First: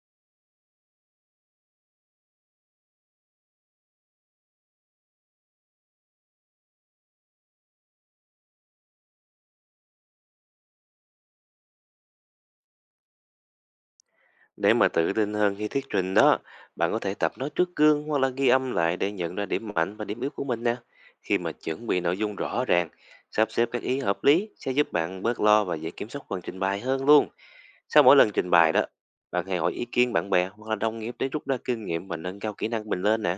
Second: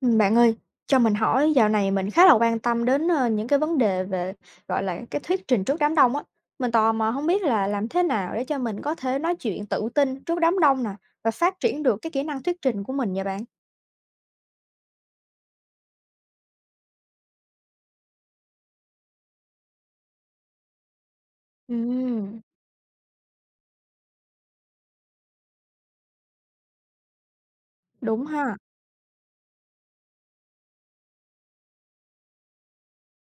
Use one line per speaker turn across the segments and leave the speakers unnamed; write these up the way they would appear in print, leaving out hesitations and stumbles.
Bạn ơi, cho mình hỏi dạo này mình khá là quan tâm đến, những cái vấn đề về, gọi là, cái thuyết trình trước đám đông á. Mình tò mò không biết là làm thế nào để cho mình có thể nói chuyện tự tin trước đám đông nè, và phát triển được cái kỹ năng thuyết trình của mình vậy bạn?
Để mà tự tin hơn khi thuyết trình đó, bạn có thể tập nói trước gương hoặc là ghi âm lại để nhận ra điểm mạnh và điểm yếu của mình nè. Khi mà chuẩn bị nội dung
Ừm.
rõ ràng, sắp xếp các ý hợp lý sẽ giúp bạn bớt lo và dễ kiểm soát phần trình bày hơn luôn. Sau mỗi
Đúng
lần trình
ha.
bày đó, bạn hãy hỏi ý kiến bạn bè hoặc là đồng nghiệp để rút ra kinh nghiệm và nâng cao kỹ năng mình lên nè.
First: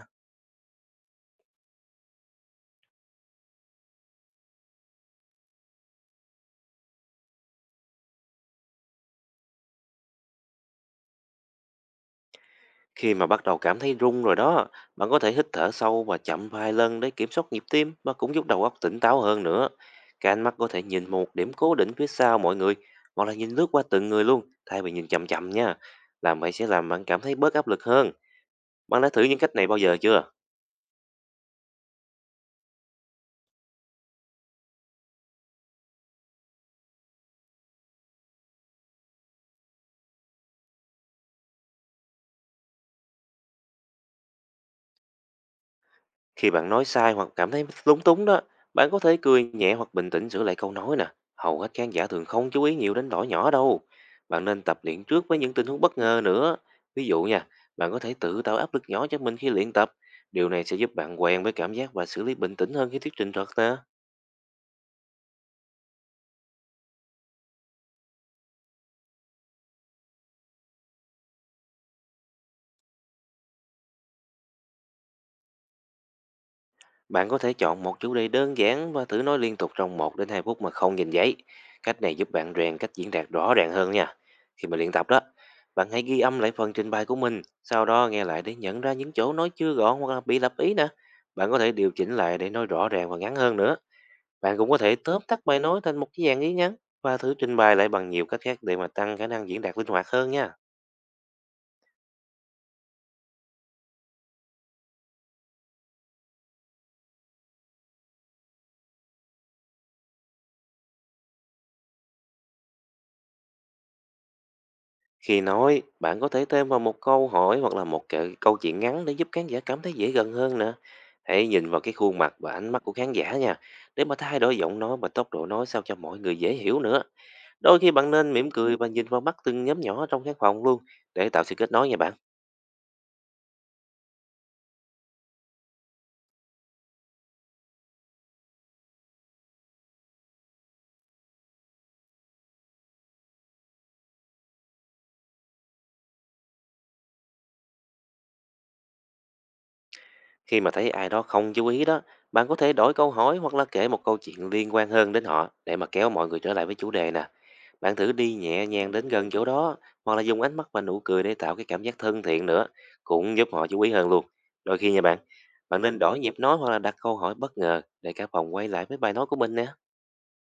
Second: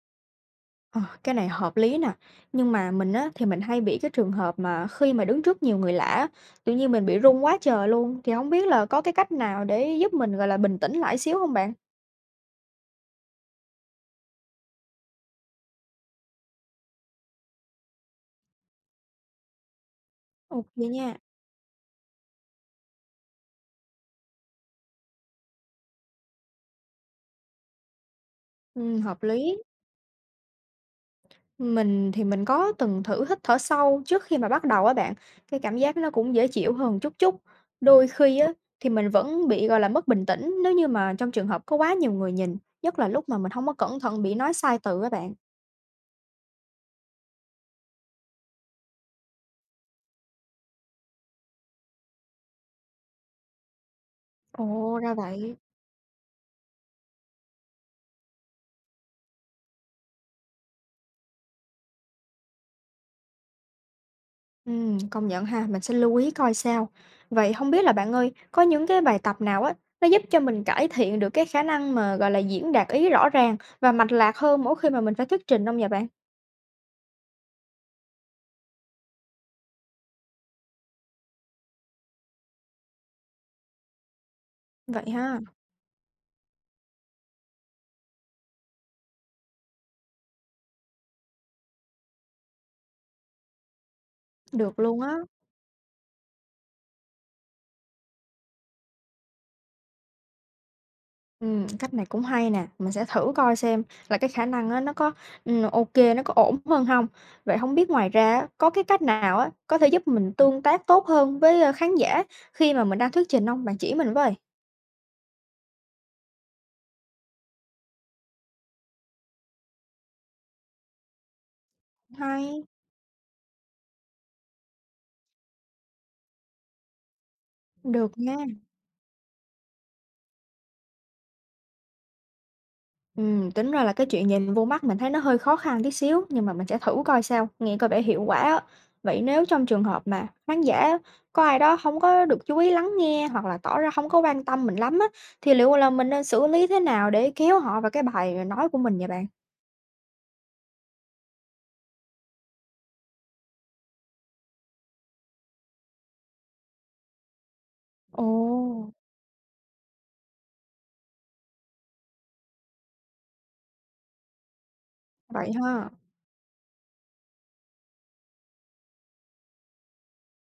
Ờ, cái này hợp lý nè, nhưng mà mình á, thì mình hay bị cái trường hợp mà khi mà đứng trước nhiều người lạ á, tự nhiên mình bị run quá trời luôn, thì không biết là có cái cách nào để giúp mình, gọi là, bình tĩnh lại xíu không bạn?
Khi mà bắt đầu cảm thấy run rồi đó, bạn có thể hít thở sâu và chậm vài lần để kiểm soát nhịp tim và cũng giúp đầu óc tỉnh táo hơn nữa. Các ánh mắt có
OK
thể
nha.
nhìn một điểm cố định phía sau mọi người hoặc là nhìn lướt qua từng người luôn, thay vì nhìn chậm chậm nha. Làm vậy sẽ làm bạn cảm thấy bớt áp lực hơn. Bạn đã
Hợp
thử những cách
lý.
này bao giờ chưa?
Mình thì mình có từng thử hít thở sâu trước khi mà bắt đầu á bạn, cái cảm giác nó cũng dễ chịu hơn chút chút. Đôi khi á thì mình vẫn bị, gọi là, mất bình tĩnh nếu như mà trong trường hợp có quá nhiều người nhìn, nhất là lúc mà mình không có cẩn thận bị nói sai từ á bạn.
Khi bạn nói sai hoặc cảm thấy lúng túng đó, bạn có thể cười nhẹ hoặc bình tĩnh sửa lại câu nói nè. Hầu hết khán giả thường không chú ý nhiều đến lỗi nhỏ đâu. Bạn nên tập
Ồ,
luyện
ra
trước với những
vậy.
tình huống bất ngờ nữa. Ví dụ nha, bạn có thể tự tạo áp lực nhỏ cho mình khi luyện tập. Điều này sẽ giúp bạn quen với cảm giác và xử lý bình tĩnh hơn khi thuyết trình thật nè.
Công nhận ha, mình sẽ lưu ý coi sao. Vậy không biết là bạn ơi, có những cái bài tập nào á, nó giúp cho mình cải thiện được cái khả năng mà, gọi là, diễn đạt ý rõ ràng và mạch lạc hơn mỗi khi mà mình phải thuyết trình hông vậy bạn?
Bạn có thể chọn một chủ đề đơn giản và thử nói liên tục trong 1 đến 2 phút mà không nhìn giấy. Cách này giúp bạn rèn cách diễn đạt rõ ràng hơn nha. Khi mà luyện tập
Vậy
đó,
ha,
bạn hãy ghi âm lại phần trình bày của mình, sau đó nghe lại để nhận ra những chỗ nói chưa gọn hoặc là bị lập ý nè. Bạn có thể điều chỉnh lại để nói rõ ràng và ngắn hơn nữa. Bạn cũng
được
có thể
luôn á.
tóm tắt bài nói thành một cái dạng ý ngắn và thử trình bày lại bằng nhiều cách khác để mà tăng khả năng diễn đạt linh hoạt hơn nha.
Cách này cũng hay nè, mình sẽ thử coi xem là cái khả năng á, nó có, ô nó có ổn hơn không. Vậy không biết ngoài ra á, có cái cách nào á, có thể giúp mình tương tác tốt hơn với, khán giả khi mà mình đang thuyết trình không? Bạn chỉ mình với.
Khi nói, bạn có thể thêm vào một câu hỏi hoặc là một cái câu chuyện ngắn để giúp khán giả cảm thấy dễ gần hơn nữa. Hãy nhìn vào cái khuôn mặt và
Hay,
ánh mắt của khán giả nha, để mà thay đổi giọng nói và tốc độ nói sao cho mọi người dễ hiểu nữa. Đôi khi bạn
được
nên
nha.
mỉm cười và nhìn vào mắt từng nhóm nhỏ trong khán phòng luôn, để tạo sự kết nối nha bạn.
Tính ra là cái chuyện nhìn vô mắt mình thấy nó hơi khó khăn tí xíu, nhưng mà mình sẽ thử coi sao, nghe coi vẻ hiệu quả á. Vậy nếu trong trường hợp mà khán giả có ai đó không có được chú ý lắng nghe hoặc là tỏ ra không có quan tâm mình lắm á, thì liệu là mình nên xử lý thế nào để kéo họ vào cái bài nói của mình vậy bạn?
Khi mà thấy ai đó không chú ý đó, bạn có thể đổi câu hỏi hoặc là kể một câu chuyện liên quan hơn đến họ, để mà kéo mọi người trở lại với chủ đề nè. Bạn thử
Ồ,
đi nhẹ nhàng đến gần chỗ đó, hoặc là dùng ánh mắt và nụ cười để tạo cái cảm giác thân thiện nữa, cũng giúp họ chú ý hơn luôn. Đôi khi nha bạn,
vậy
bạn
ha.
nên đổi nhịp nói hoặc là đặt câu hỏi bất ngờ để cả phòng quay lại với bài nói của mình nè.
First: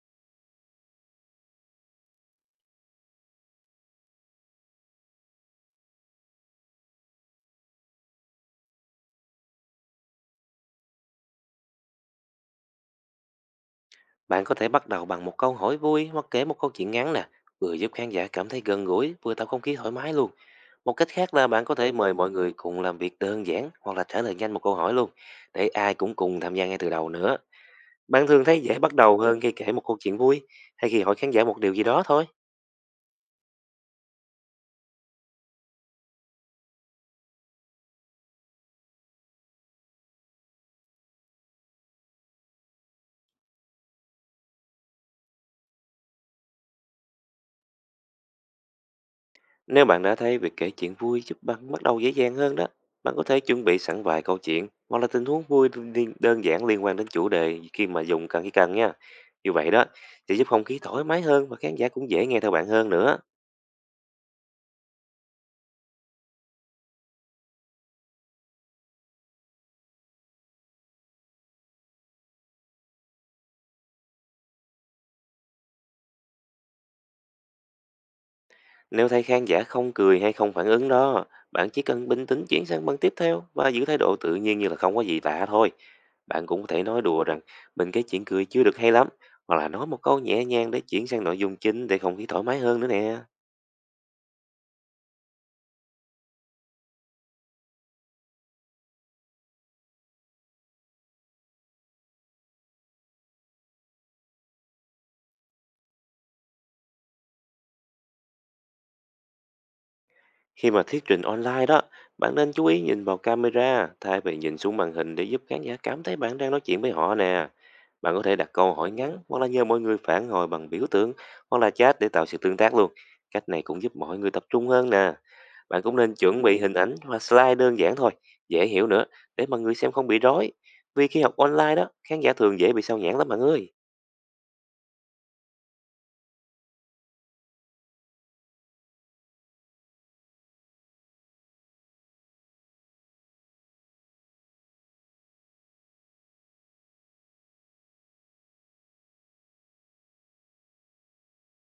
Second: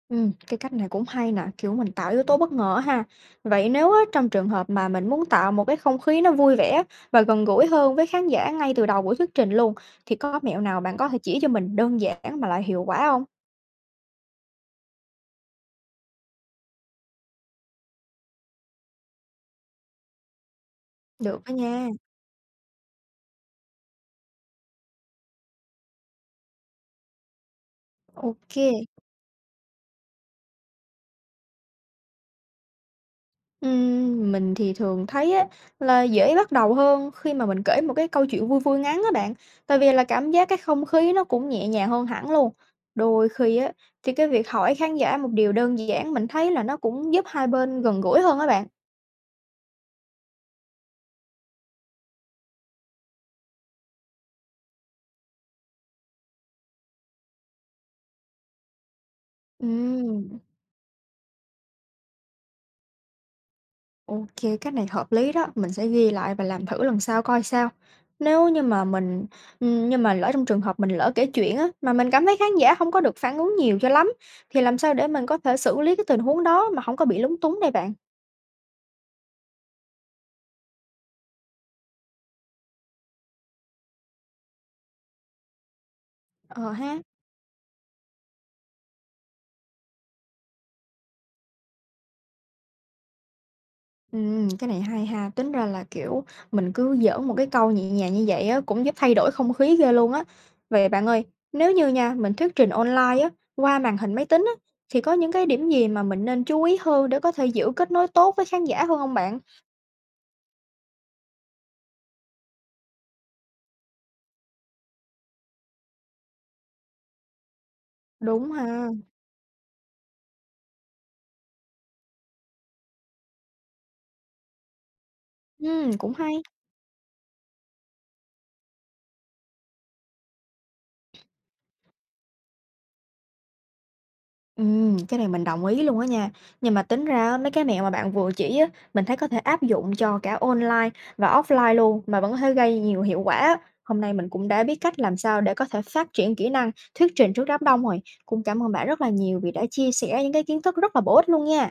Cái cách này cũng hay nè, kiểu, mình tạo yếu tố bất ngờ ha. Vậy nếu á, trong trường hợp mà mình muốn tạo một cái không khí nó vui vẻ và gần gũi hơn với khán giả ngay từ đầu buổi thuyết trình luôn, thì có mẹo nào bạn có thể chỉ cho mình đơn giản mà lại hiệu quả không?
Bạn có thể bắt đầu bằng một câu hỏi vui hoặc kể một câu chuyện ngắn nè, vừa giúp khán giả cảm thấy gần gũi, vừa tạo không khí thoải mái luôn. Một cách khác
Được
là
đó
bạn có
nha.
thể mời mọi người cùng làm việc đơn giản hoặc là trả lời nhanh một câu hỏi luôn, để ai cũng cùng tham gia ngay từ đầu nữa. Bạn thường thấy dễ
OK.
bắt đầu hơn khi kể một câu chuyện vui, hay khi hỏi khán giả một điều gì đó thôi.
Mình thì thường thấy á, là dễ bắt đầu hơn khi mà mình kể một cái câu chuyện vui vui ngắn á bạn. Tại vì là cảm giác cái không khí nó cũng nhẹ nhàng hơn hẳn luôn. Đôi khi á, thì cái việc hỏi khán giả một điều đơn giản mình thấy là nó cũng giúp hai bên gần gũi hơn á bạn.
Nếu bạn đã thấy việc kể chuyện vui giúp bạn bắt đầu dễ dàng hơn đó, bạn có thể chuẩn bị sẵn vài câu chuyện hoặc là tình huống vui đơn giản liên quan đến chủ đề khi cần nha. Như vậy đó, sẽ
Ừm.
giúp không khí thoải mái hơn và khán giả cũng dễ nghe theo bạn hơn nữa.
OK, cách này hợp lý đó, mình sẽ ghi lại và làm thử lần sau coi sao. Nếu như mà mình Nhưng mà lỡ trong trường hợp mình lỡ kể chuyện á, mà mình cảm thấy khán giả không có được phản ứng nhiều cho lắm, thì làm sao để mình có thể xử lý cái tình huống đó mà không có bị lúng túng đây bạn?
Nếu thấy khán giả không cười hay không phản ứng đó, bạn chỉ cần bình tĩnh chuyển sang băng tiếp theo và giữ thái độ tự nhiên như là không có gì lạ thôi. Bạn cũng có
Ờ
thể
ha.
nói đùa rằng mình cái chuyện cười chưa được hay lắm, hoặc là nói một câu nhẹ nhàng để chuyển sang nội dung chính để không khí thoải mái hơn nữa nè.
Cái này hay ha, tính ra là, kiểu, mình cứ giỡn một cái câu nhẹ nhàng như vậy á, cũng giúp thay đổi không khí ghê luôn á. Vậy bạn ơi, nếu như nha, mình thuyết trình online á, qua màn hình máy tính á, thì có những cái điểm gì mà mình nên chú ý hơn để có thể giữ kết nối tốt với khán giả hơn không bạn?
Khi mà thuyết trình online đó, bạn nên chú ý nhìn vào camera thay vì nhìn xuống màn hình để giúp khán giả cảm thấy bạn đang nói chuyện với họ nè. Bạn có thể đặt
Đúng
câu
ha,
hỏi ngắn hoặc là nhờ mọi người phản hồi bằng biểu tượng hoặc là chat để tạo sự tương tác luôn. Cách này cũng giúp mọi người tập trung hơn nè. Bạn cũng
cũng
nên
hay.
chuẩn bị hình ảnh và slide đơn giản thôi, dễ hiểu nữa, để mà người xem không bị rối. Vì khi học online đó, khán giả thường dễ bị sao nhãng lắm bạn ơi.
Cái này mình đồng ý luôn á nha. Nhưng mà tính ra á, mấy cái mẹo mà bạn vừa chỉ á, mình thấy có thể áp dụng cho cả online và offline luôn mà vẫn có thể gây nhiều hiệu quả á. Hôm nay mình cũng đã biết cách làm sao để có thể phát triển kỹ năng thuyết trình trước đám đông rồi. Cũng cảm ơn bạn rất là nhiều vì đã chia sẻ những cái kiến thức rất là bổ ích luôn nha.